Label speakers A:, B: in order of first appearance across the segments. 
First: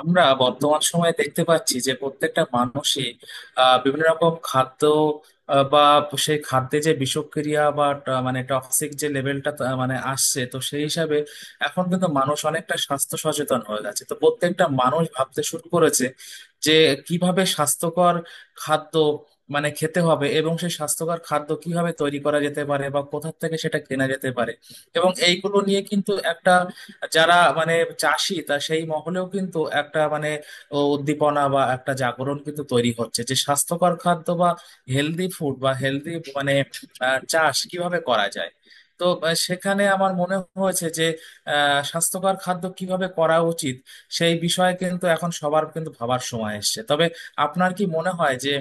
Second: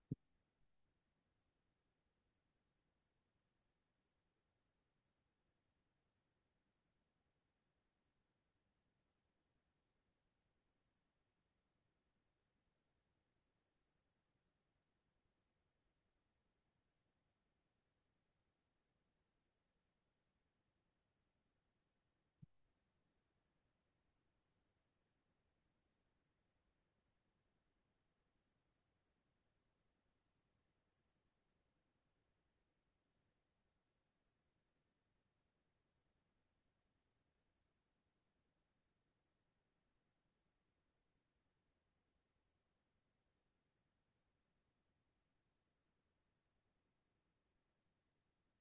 A: আমরা বর্তমান সময়ে দেখতে পাচ্ছি যে প্রত্যেকটা মানুষই বিভিন্ন রকম খাদ্য বা সেই খাদ্যে যে বিষক্রিয়া বা মানে টক্সিক যে লেভেলটা মানে আসছে, তো সেই হিসাবে এখন কিন্তু মানুষ অনেকটা স্বাস্থ্য সচেতন হয়ে গেছে, তো প্রত্যেকটা মানুষ ভাবতে শুরু করেছে যে কিভাবে স্বাস্থ্যকর খাদ্য মানে খেতে হবে এবং সেই স্বাস্থ্যকর খাদ্য কিভাবে তৈরি করা যেতে পারে বা কোথা থেকে সেটা কেনা যেতে পারে। এবং এইগুলো নিয়ে কিন্তু একটা যারা মানে চাষি, তা সেই মহলেও কিন্তু একটা মানে উদ্দীপনা বা একটা জাগরণ কিন্তু তৈরি হচ্ছে যে স্বাস্থ্যকর খাদ্য বা হেলদি ফুড বা হেলদি মানে চাষ কিভাবে করা যায়। তো সেখানে আমার মনে হয়েছে যে স্বাস্থ্যকর খাদ্য কিভাবে করা উচিত, সেই বিষয়ে কিন্তু এখন সবার কিন্তু ভাবার সময় এসেছে। তবে আপনার কি মনে হয় যে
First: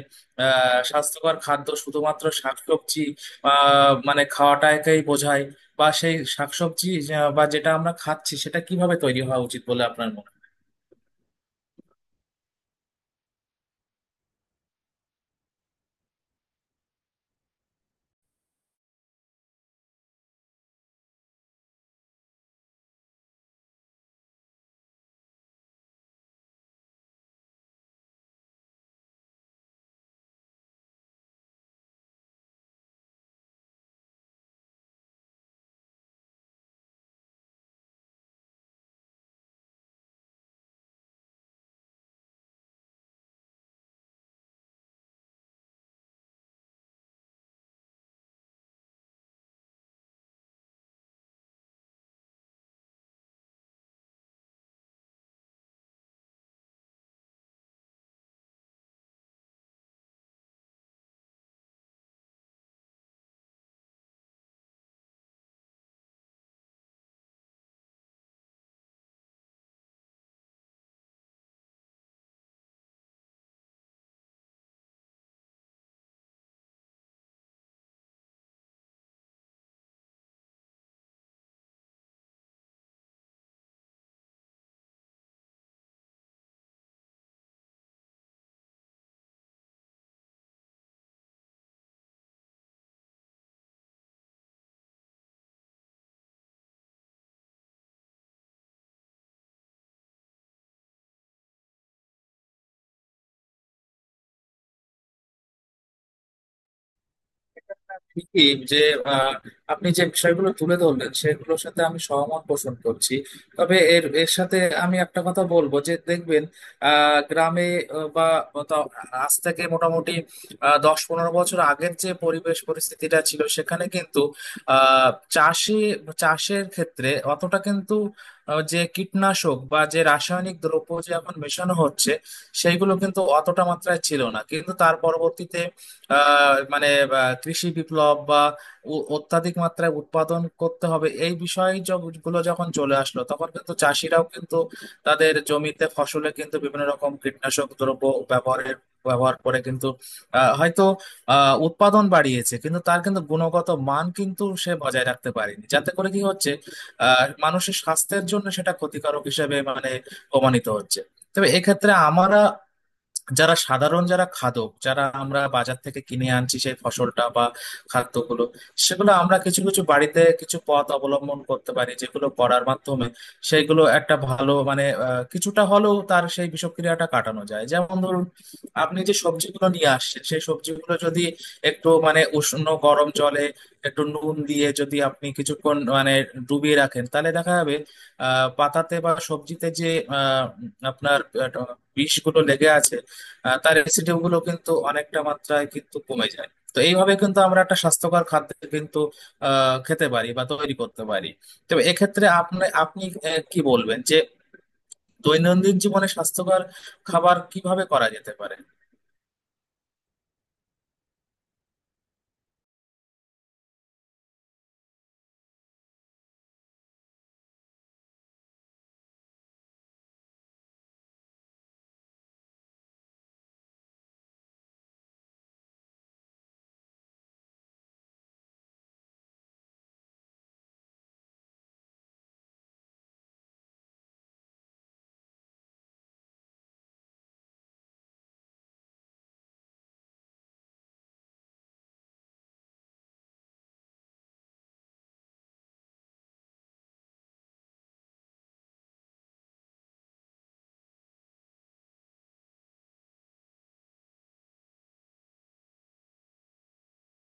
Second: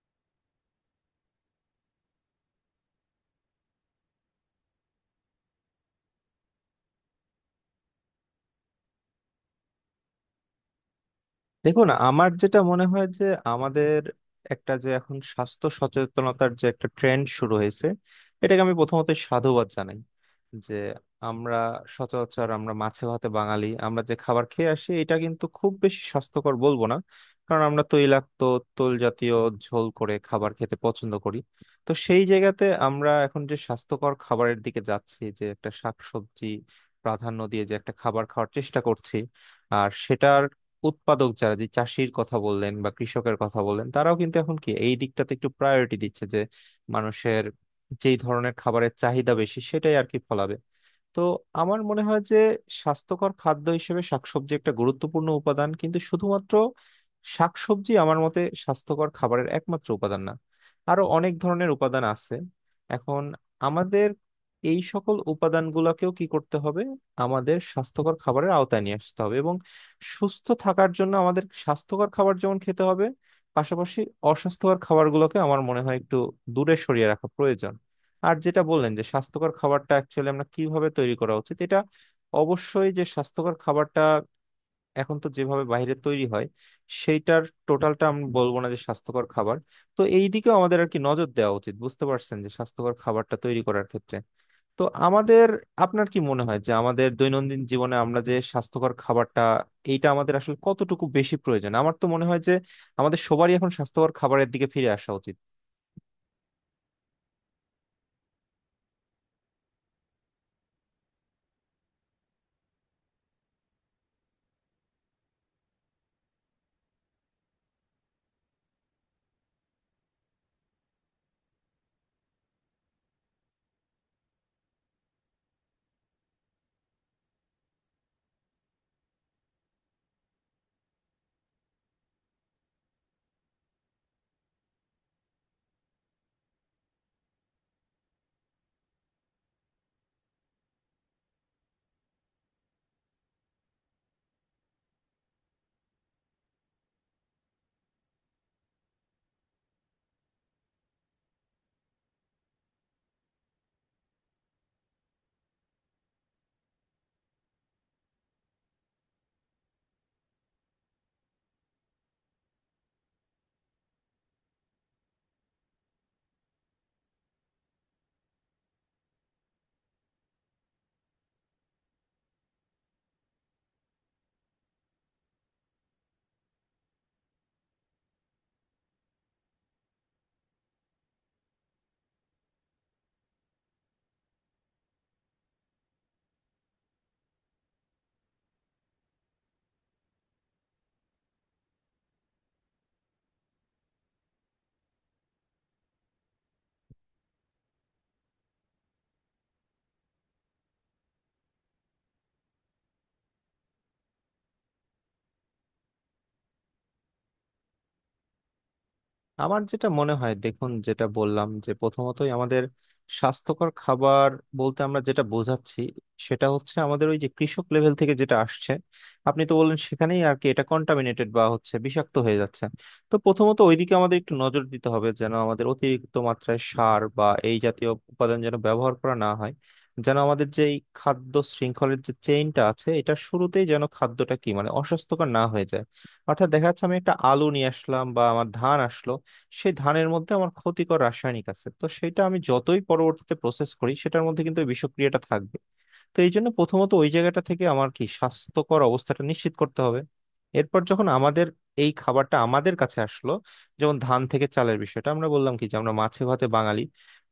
A: স্বাস্থ্যকর খাদ্য শুধুমাত্র শাকসবজি মানে খাওয়াটাকেই বোঝায়, বা সেই শাকসবজি বা যেটা আমরা খাচ্ছি সেটা কিভাবে তৈরি হওয়া উচিত বলে আপনার মনে হয়?
B: দেখুন, আমার যেটা মনে হয় যে আমাদের একটা যে এখন স্বাস্থ্য সচেতনতার যে একটা ট্রেন্ড শুরু হয়েছে, এটাকে আমি প্রথমত সাধুবাদ জানাই যে আমরা সচরাচর আমরা মাছে ভাতে বাঙালি, আমরা যে খাবার খেয়ে আসি এটা কিন্তু খুব বেশি স্বাস্থ্যকর বলবো না। কারণ আমরা তৈলাক্ত, তৈল জাতীয় ঝোল করে খাবার খেতে পছন্দ করি। তো সেই জায়গাতে আমরা এখন যে স্বাস্থ্যকর খাবারের দিকে যাচ্ছি, যে একটা শাকসবজি প্রাধান্য দিয়ে যে একটা খাবার খাওয়ার চেষ্টা করছি, আর সেটার উৎপাদক যারা, যে চাষির কথা বললেন বা কৃষকের কথা বললেন, তারাও কিন্তু এখন কি এই দিকটাতে একটু প্রায়োরিটি দিচ্ছে যে মানুষের যেই ধরনের খাবারের চাহিদা বেশি সেটাই আর কি ফলাবে। তো আমার মনে হয় যে স্বাস্থ্যকর খাদ্য হিসেবে শাকসবজি একটা গুরুত্বপূর্ণ উপাদান, কিন্তু শুধুমাত্র শাকসবজি আমার মতে স্বাস্থ্যকর খাবারের একমাত্র উপাদান না, আরো অনেক ধরনের উপাদান আছে। এখন আমাদের এই সকল উপাদানগুলোকেও কি করতে হবে, আমাদের স্বাস্থ্যকর খাবারের আওতায় নিয়ে আসতে হবে এবং সুস্থ থাকার জন্য আমাদের স্বাস্থ্যকর খাবার যেমন খেতে হবে, পাশাপাশি অস্বাস্থ্যকর খাবারগুলোকে আমার মনে হয় একটু দূরে সরিয়ে রাখা প্রয়োজন। আর যেটা বললেন যে স্বাস্থ্যকর খাবারটা অ্যাকচুয়ালি আমরা কিভাবে তৈরি করা উচিত, এটা অবশ্যই যে স্বাস্থ্যকর খাবারটা এখন তো যেভাবে বাইরে তৈরি হয়, সেইটার টোটালটা আমি বলবো না যে স্বাস্থ্যকর খাবার। তো এই দিকেও আমাদের আর কি নজর দেওয়া উচিত, বুঝতে পারছেন, যে স্বাস্থ্যকর খাবারটা তৈরি করার ক্ষেত্রে। তো আমাদের আপনার কি মনে হয় যে আমাদের দৈনন্দিন জীবনে আমরা যে স্বাস্থ্যকর খাবারটা, এইটা আমাদের আসলে কতটুকু বেশি প্রয়োজন? আমার তো মনে হয় যে আমাদের সবারই এখন স্বাস্থ্যকর খাবারের দিকে ফিরে আসা উচিত।
A: ঠিকই যে আহ, আপনি যে বিষয়গুলো তুলে ধরলেন সেগুলোর সাথে আমি সহমত পোষণ করছি। তবে এর এর সাথে আমি একটা কথা বলবো যে দেখবেন গ্রামে বা তা- আজ থেকে মোটামুটি 10-15 বছর আগের যে পরিবেশ পরিস্থিতিটা ছিল সেখানে কিন্তু আহ চাষি চাষের ক্ষেত্রে অতটা কিন্তু যে কীটনাশক বা যে রাসায়নিক দ্রব্য যে এখন মেশানো হচ্ছে সেইগুলো কিন্তু অতটা মাত্রায় ছিল না, কিন্তু তার পরবর্তীতে মানে কৃষি বিপ্লব বা অত্যাধিক মাত্রায় উৎপাদন করতে হবে এই বিষয় গুলো যখন চলে আসলো তখন কিন্তু চাষিরাও কিন্তু তাদের জমিতে ফসলে কিন্তু বিভিন্ন রকম কীটনাশক দ্রব্য ব্যবহারের ব্যবহার করে কিন্তু হয়তো উৎপাদন বাড়িয়েছে কিন্তু তার কিন্তু গুণগত মান কিন্তু সে বজায় রাখতে পারেনি, যাতে করে কি হচ্ছে মানুষের স্বাস্থ্যের জন্য সেটা ক্ষতিকারক হিসেবে মানে প্রমাণিত হচ্ছে। তবে এক্ষেত্রে আমরা যারা সাধারণ যারা খাদক যারা আমরা বাজার থেকে কিনে আনছি সেই ফসলটা বা খাদ্যগুলো, সেগুলো আমরা কিছু কিছু বাড়িতে কিছু পথ অবলম্বন করতে পারি যেগুলো করার মাধ্যমে সেগুলো একটা ভালো মানে কিছুটা হলেও তার সেই বিষক্রিয়াটা কাটানো যায়। যেমন ধরুন আপনি যে সবজিগুলো নিয়ে আসছেন সেই সবজিগুলো যদি একটু মানে উষ্ণ গরম জলে একটু নুন দিয়ে যদি আপনি কিছুক্ষণ মানে ডুবিয়ে রাখেন তাহলে দেখা যাবে পাতাতে বা সবজিতে যে আহ আপনার বিষগুলো লেগে আছে, তার অ্যাসিডিটি গুলো কিন্তু অনেকটা মাত্রায় কিন্তু কমে যায়। তো এইভাবে কিন্তু আমরা একটা স্বাস্থ্যকর খাদ্য কিন্তু খেতে পারি বা তৈরি করতে পারি। তবে এক্ষেত্রে আপনি আপনি কি বলবেন যে দৈনন্দিন জীবনে স্বাস্থ্যকর খাবার কিভাবে করা যেতে পারে?
B: আমার যেটা মনে হয়, দেখুন, যেটা বললাম যে প্রথমতই আমাদের স্বাস্থ্যকর খাবার বলতে আমরা যেটা বোঝাচ্ছি, সেটা হচ্ছে আমাদের ওই যে কৃষক লেভেল থেকে যেটা আসছে, আপনি তো বললেন, সেখানেই আর কি এটা কন্টামিনেটেড বা হচ্ছে, বিষাক্ত হয়ে যাচ্ছে। তো প্রথমত ওইদিকে আমাদের একটু নজর দিতে হবে, যেন আমাদের অতিরিক্ত মাত্রায় সার বা এই জাতীয় উপাদান যেন ব্যবহার করা না হয়, যেন আমাদের যে এই খাদ্য শৃঙ্খলের যে চেইনটা আছে, এটা শুরুতেই যেন খাদ্যটা কি মানে অস্বাস্থ্যকর না হয়ে যায়। অর্থাৎ দেখা যাচ্ছে আমি একটা আলু নিয়ে আসলাম বা আমার ধান আসলো, সেই ধানের মধ্যে আমার ক্ষতিকর রাসায়নিক আছে, তো সেটা আমি যতই পরবর্তীতে প্রসেস করি, সেটার মধ্যে কিন্তু ওই বিষক্রিয়াটা থাকবে। তো এই জন্য প্রথমত ওই জায়গাটা থেকে আমার কি স্বাস্থ্যকর অবস্থাটা নিশ্চিত করতে হবে। এরপর যখন আমাদের এই খাবারটা আমাদের কাছে আসলো, যেমন ধান থেকে চালের বিষয়টা আমরা বললাম কি যে আমরা মাছে ভাতে বাঙালি,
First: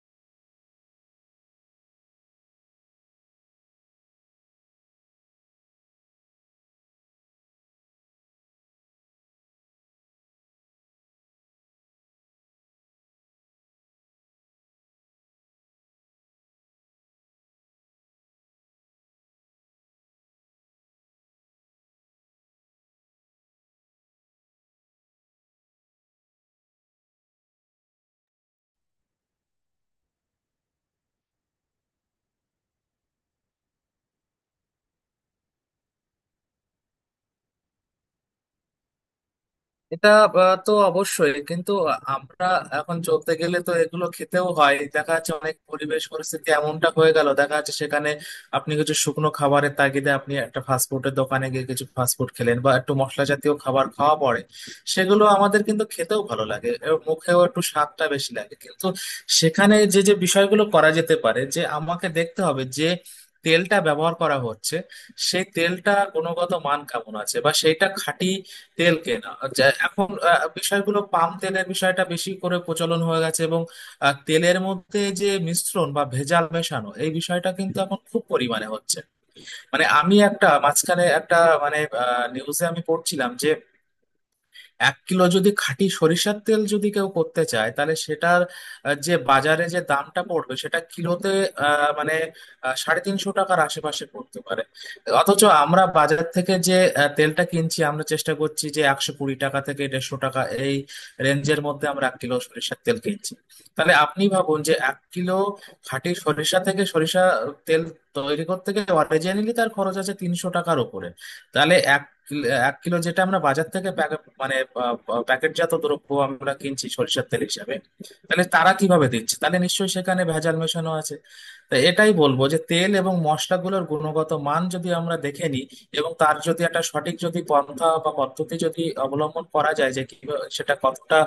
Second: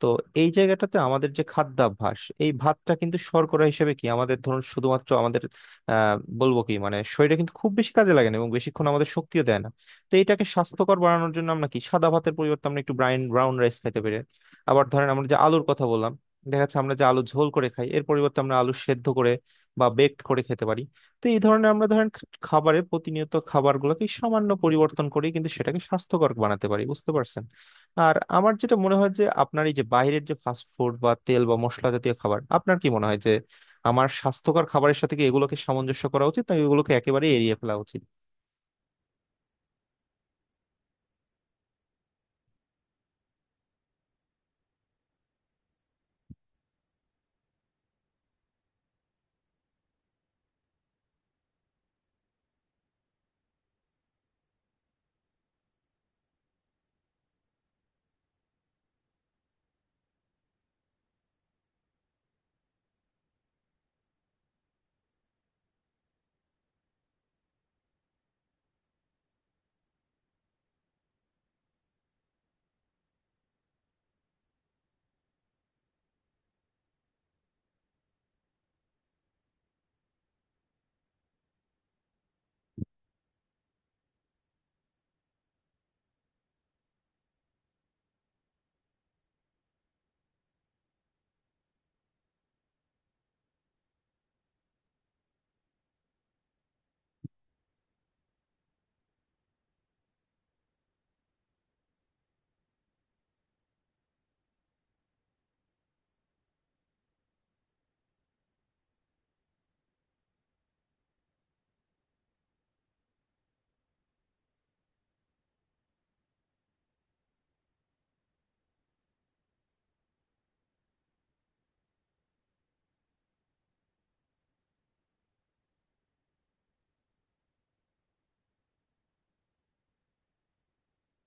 B: তো এই জায়গাটাতে আমাদের যে খাদ্যাভ্যাস, এই ভাতটা কিন্তু শর্করা হিসেবে কি আমাদের, ধরুন, শুধুমাত্র আমাদের আহ বলবো কি মানে শরীরে কিন্তু খুব বেশি কাজে লাগে না এবং বেশিক্ষণ আমাদের শক্তিও দেয় না। তো এটাকে স্বাস্থ্যকর বানানোর জন্য আমরা কি সাদা ভাতের পরিবর্তে আমরা একটু ব্রাউন ব্রাউন রাইস খেতে পারি। আবার ধরেন আমরা যে আলুর কথা বললাম, দেখা যাচ্ছে আমরা যে আলু ঝোল করে খাই, এর পরিবর্তে আমরা আলু সেদ্ধ করে বা বেকড করে খেতে পারি। তো এই ধরনের আমরা, ধরেন, খাবারে প্রতিনিয়ত খাবারগুলোকে সামান্য পরিবর্তন করি, কিন্তু সেটাকে স্বাস্থ্যকর বানাতে পারি, বুঝতে পারছেন। আর আমার যেটা মনে হয় যে আপনার এই যে বাইরের যে ফাস্ট ফুড বা তেল বা মশলা জাতীয় খাবার, আপনার কি মনে হয় যে আমার স্বাস্থ্যকর খাবারের সাথে কি এগুলোকে সামঞ্জস্য করা উচিত, নাকি এগুলোকে একেবারে এড়িয়ে ফেলা উচিত?
A: এটা তো অবশ্যই কিন্তু আমরা এখন চলতে গেলে তো এগুলো খেতেও হয়, দেখা যাচ্ছে অনেক পরিবেশ পরিস্থিতি এমনটা হয়ে গেল, দেখা যাচ্ছে সেখানে আপনি কিছু শুকনো খাবারের তাগিদে আপনি একটা ফাস্টফুডের দোকানে গিয়ে কিছু ফাস্টফুড খেলেন বা একটু মশলা জাতীয় খাবার খাওয়া পড়ে। সেগুলো আমাদের কিন্তু খেতেও ভালো লাগে এবং মুখেও একটু স্বাদটা বেশি লাগে, কিন্তু সেখানে যে যে বিষয়গুলো করা যেতে পারে যে আমাকে দেখতে হবে যে তেলটা ব্যবহার করা হচ্ছে সেই তেলটা গুণগত মান কেমন আছে বা সেইটা খাঁটি তেল কেনা এখন বিষয়গুলো পাম তেলের বিষয়টা বেশি করে প্রচলন হয়ে গেছে এবং তেলের মধ্যে যে মিশ্রণ বা ভেজাল মেশানো এই বিষয়টা কিন্তু এখন খুব পরিমাণে হচ্ছে। মানে আমি একটা মাঝখানে একটা মানে নিউজে আমি পড়ছিলাম যে 1 কিলো যদি খাঁটি সরিষার তেল যদি কেউ করতে চায় তাহলে সেটার যে বাজারে যে দামটা পড়বে সেটা কিলোতে মানে 350 টাকার আশেপাশে পড়তে পারে। অথচ আমরা বাজার থেকে যে তেলটা কিনছি, আমরা চেষ্টা করছি যে 120 টাকা থেকে 150 টাকা এই রেঞ্জের মধ্যে আমরা 1 কিলো সরিষার তেল কিনছি। তাহলে আপনি ভাবুন যে 1 কিলো খাঁটি সরিষা থেকে সরিষা তেল তৈরি করতে গেলে অরিজিনালি তার খরচ আছে 300 টাকার উপরে। তাহলে 1 কিলো যেটা আমরা বাজার থেকে মানে আহ, আহ, প্যাকেটজাত দ্রব্য আমরা কিনছি সরিষার তেল হিসাবে, তাহলে তারা কিভাবে দিচ্ছে? তাহলে নিশ্চয়ই সেখানে ভেজাল মেশানো আছে। তো এটাই বলবো যে তেল এবং মশলাগুলোর গুণগত মান যদি আমরা দেখে নিই এবং তার যদি একটা সঠিক যদি পন্থা বা পদ্ধতি যদি অবলম্বন করা যায় যে কিভাবে সেটা কতটা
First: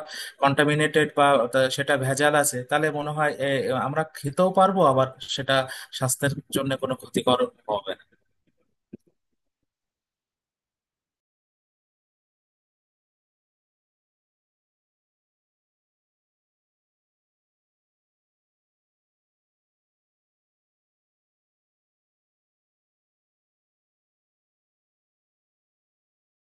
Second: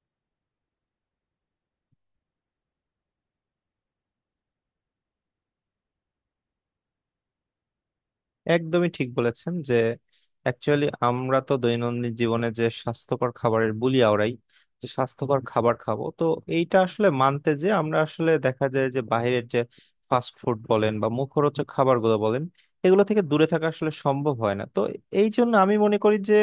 A: কন্টামিনেটেড বা সেটা ভেজাল আছে, তাহলে মনে হয় আমরা খেতেও পারবো আবার সেটা স্বাস্থ্যের জন্য কোনো ক্ষতিকর হবে না।
B: একদমই ঠিক বলেছেন যে অ্যাকচুয়ালি আমরা তো দৈনন্দিন জীবনে যে স্বাস্থ্যকর খাবারের বুলি আওড়াই যে স্বাস্থ্যকর খাবার খাবো, তো এইটা আসলে মানতে, যে আমরা আসলে দেখা যায় যে বাইরের যে ফাস্ট ফুড বলেন বা মুখরোচক খাবারগুলো বলেন, এগুলো থেকে দূরে থাকা আসলে সম্ভব হয় না। তো এই জন্য আমি মনে করি যে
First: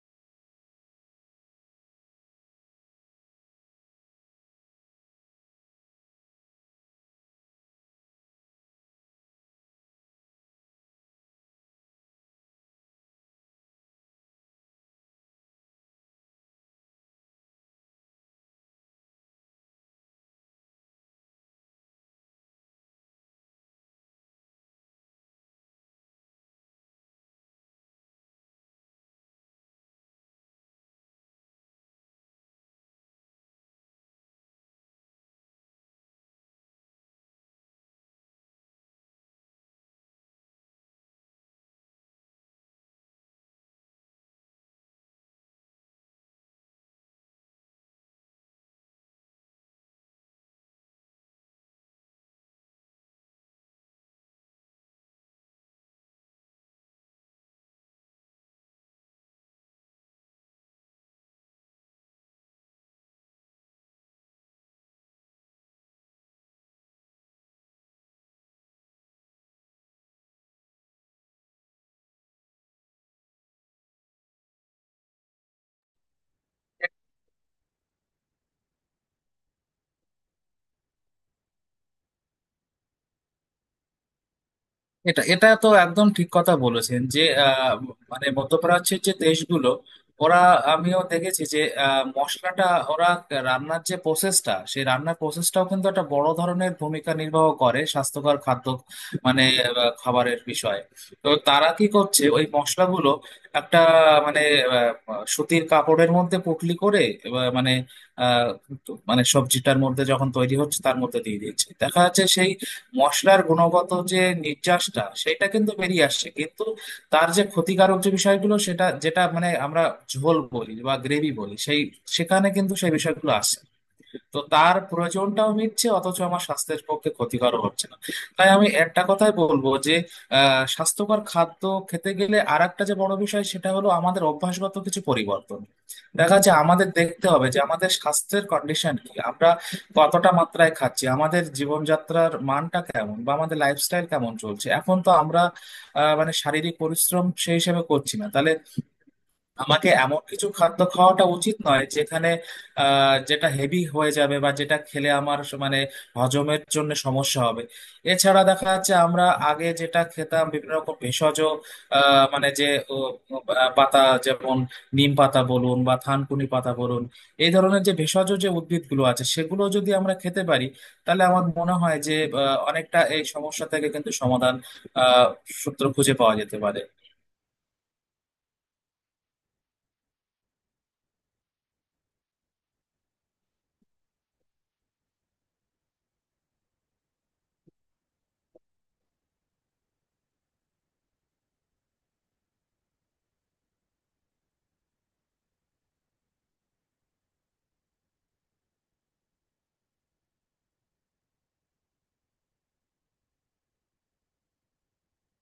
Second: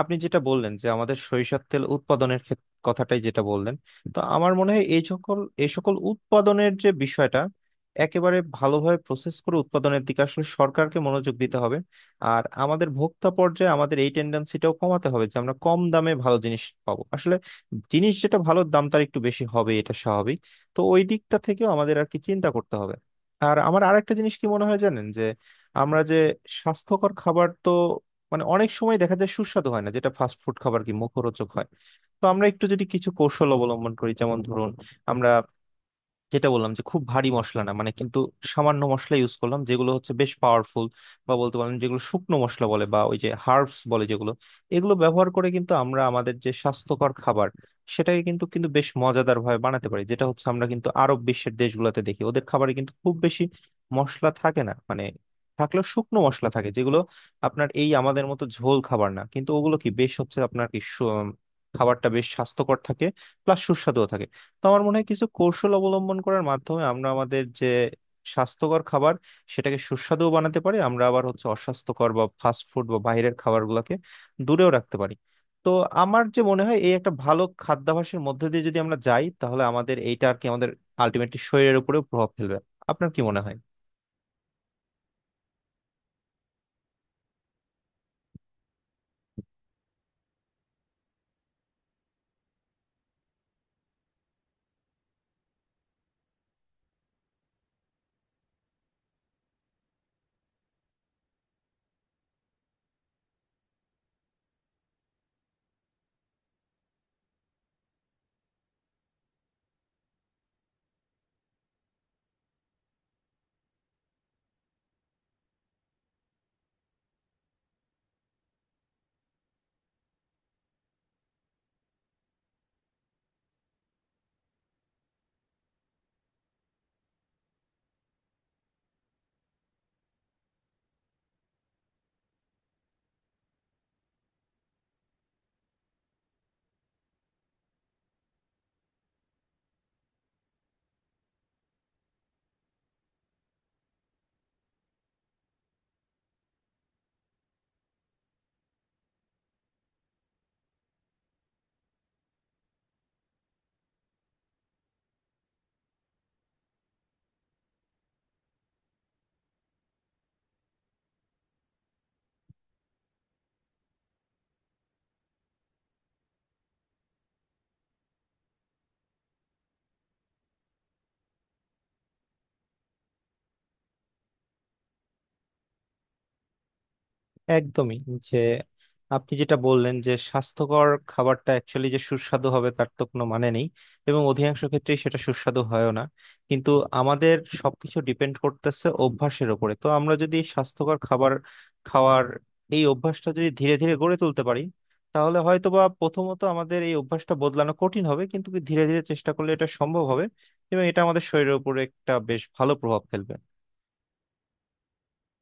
B: আপনি যেটা বললেন যে আমাদের সরিষার তেল উৎপাদনের ক্ষেত- কথাটাই যেটা বললেন, তো আমার মনে হয় এই সকল উৎপাদনের যে বিষয়টা একেবারে ভালোভাবে প্রসেস করে উৎপাদনের দিকে আসলে সরকারকে মনোযোগ দিতে হবে। আর আমাদের ভোক্তা পর্যায়ে আমাদের এই টেন্ডেন্সিটাও কমাতে হবে যে আমরা কম দামে ভালো জিনিস পাবো, আসলে জিনিস যেটা ভালো দাম তার একটু বেশি হবে, এটা স্বাভাবিক। তো ওই দিকটা থেকেও আমাদের আর কি চিন্তা করতে হবে। আর আমার আরেকটা জিনিস কি মনে হয় জানেন, যে আমরা যে স্বাস্থ্যকর খাবার, তো মানে অনেক সময় দেখা যায় সুস্বাদু হয় না, যেটা ফাস্ট ফুড খাবার কি মুখরোচক হয়। তো আমরা একটু যদি কিছু কৌশল অবলম্বন করি, যেমন ধরুন, আমরা যেটা বললাম যে খুব ভারী মশলা না মানে, কিন্তু সামান্য মশলা ইউজ করলাম, যেগুলো হচ্ছে বেশ পাওয়ারফুল, বা বলতে পারেন যেগুলো শুকনো মশলা বলে বা ওই যে হার্বস বলে যেগুলো, এগুলো ব্যবহার করে কিন্তু আমরা আমাদের যে স্বাস্থ্যকর খাবার, সেটাকে কিন্তু কিন্তু বেশ মজাদার ভাবে বানাতে পারি, যেটা হচ্ছে আমরা কিন্তু আরব বিশ্বের দেশগুলোতে দেখি ওদের খাবারে কিন্তু খুব বেশি মশলা থাকে না মানে, থাকলেও শুকনো মশলা থাকে যেগুলো আপনার এই আমাদের মতো ঝোল খাবার না, কিন্তু ওগুলো কি বেশ হচ্ছে আপনার কি সু- খাবারটা বেশ স্বাস্থ্যকর থাকে, প্লাস সুস্বাদুও থাকে। তো আমার মনে হয় কিছু কৌশল অবলম্বন করার মাধ্যমে আমরা আমাদের যে স্বাস্থ্যকর খাবার, সেটাকে সুস্বাদুও বানাতে পারি আমরা, আবার হচ্ছে অস্বাস্থ্যকর বা ফাস্ট ফুড বা বাইরের খাবারগুলোকে দূরেও রাখতে পারি। তো আমার যে মনে হয় এই একটা ভালো খাদ্যাভ্যাসের মধ্যে দিয়ে যদি আমরা যাই, তাহলে আমাদের এইটা আর কি আমাদের আলটিমেটলি শরীরের উপরেও প্রভাব ফেলবে। আপনার কি মনে হয়?
A: এটা এটা তো একদম ঠিক কথা বলেছেন যে মানে মধ্যপ্রাচ্যের যে দেশগুলো, ওরা, আমিও দেখেছি যে মশলাটা ওরা রান্নার যে প্রসেসটা সেই রান্নার প্রসেসটাও কিন্তু একটা বড় ধরনের ভূমিকা নির্বাহ করে স্বাস্থ্যকর খাদ্য মানে খাবারের বিষয়ে। তো তারা কি করছে ওই মশলাগুলো একটা মানে আহ, সুতির কাপড়ের মধ্যে পুটলি করে মানে আহ, মানে সবজিটার মধ্যে যখন তৈরি হচ্ছে তার মধ্যে দিয়ে দিচ্ছে, দেখা যাচ্ছে সেই মশলার গুণগত যে নির্যাসটা সেটা কিন্তু বেরিয়ে আসছে, কিন্তু তার যে ক্ষতিকারক যে বিষয়গুলো সেটা যেটা মানে আমরা ঝোল বলি বা গ্রেভি বলি সেই সেখানে কিন্তু সেই বিষয়গুলো আসছে না। তো তার প্রয়োজনটাও মিটছে অথচ আমার স্বাস্থ্যের পক্ষে ক্ষতিকর হচ্ছে না। তাই আমি একটা কথাই বলবো যে স্বাস্থ্যকর খাদ্য খেতে গেলে আর একটা যে বড় বিষয় সেটা হলো আমাদের অভ্যাসগত কিছু পরিবর্তন। দেখা যাচ্ছে আমাদের দেখতে হবে যে আমাদের স্বাস্থ্যের কন্ডিশন কি, আমরা কতটা মাত্রায় খাচ্ছি, আমাদের জীবনযাত্রার মানটা কেমন বা আমাদের লাইফস্টাইল কেমন চলছে। এখন তো আমরা মানে শারীরিক পরিশ্রম সেই হিসেবে করছি না, তাহলে আমাকে এমন কিছু খাদ্য খাওয়াটা উচিত নয় যেখানে যেটা হেভি হয়ে যাবে বা যেটা খেলে আমার মানে হজমের জন্য সমস্যা হবে। এছাড়া দেখা যাচ্ছে আমরা আগে যেটা খেতাম বিভিন্ন রকম ভেষজ মানে ও, পাতা, যেমন নিম পাতা বলুন বা থানকুনি পাতা বলুন, এই ধরনের যে ভেষজ যে উদ্ভিদগুলো আছে সেগুলো যদি আমরা খেতে পারি তাহলে আমার মনে হয় যে অনেকটা এই সমস্যা থেকে কিন্তু সমাধান আহ সূত্র খুঁজে পাওয়া যেতে পারে।
B: একদমই, যে আপনি যেটা বললেন যে স্বাস্থ্যকর খাবারটা অ্যাকচুয়ালি যে সুস্বাদু হবে তার তো কোনো মানে নেই, এবং অধিকাংশ ক্ষেত্রেই সেটা সুস্বাদু হয়ও না, কিন্তু আমাদের সবকিছু ডিপেন্ড করতেছে অভ্যাসের উপরে। তো আমরা যদি স্বাস্থ্যকর খাবার খাওয়ার এই অভ্যাসটা যদি ধীরে ধীরে গড়ে তুলতে পারি, তাহলে হয়তোবা প্রথমত আমাদের এই অভ্যাসটা বদলানো কঠিন হবে, কিন্তু ধীরে ধীরে চেষ্টা করলে এটা সম্ভব হবে এবং এটা আমাদের শরীরের উপরে একটা বেশ ভালো প্রভাব ফেলবে।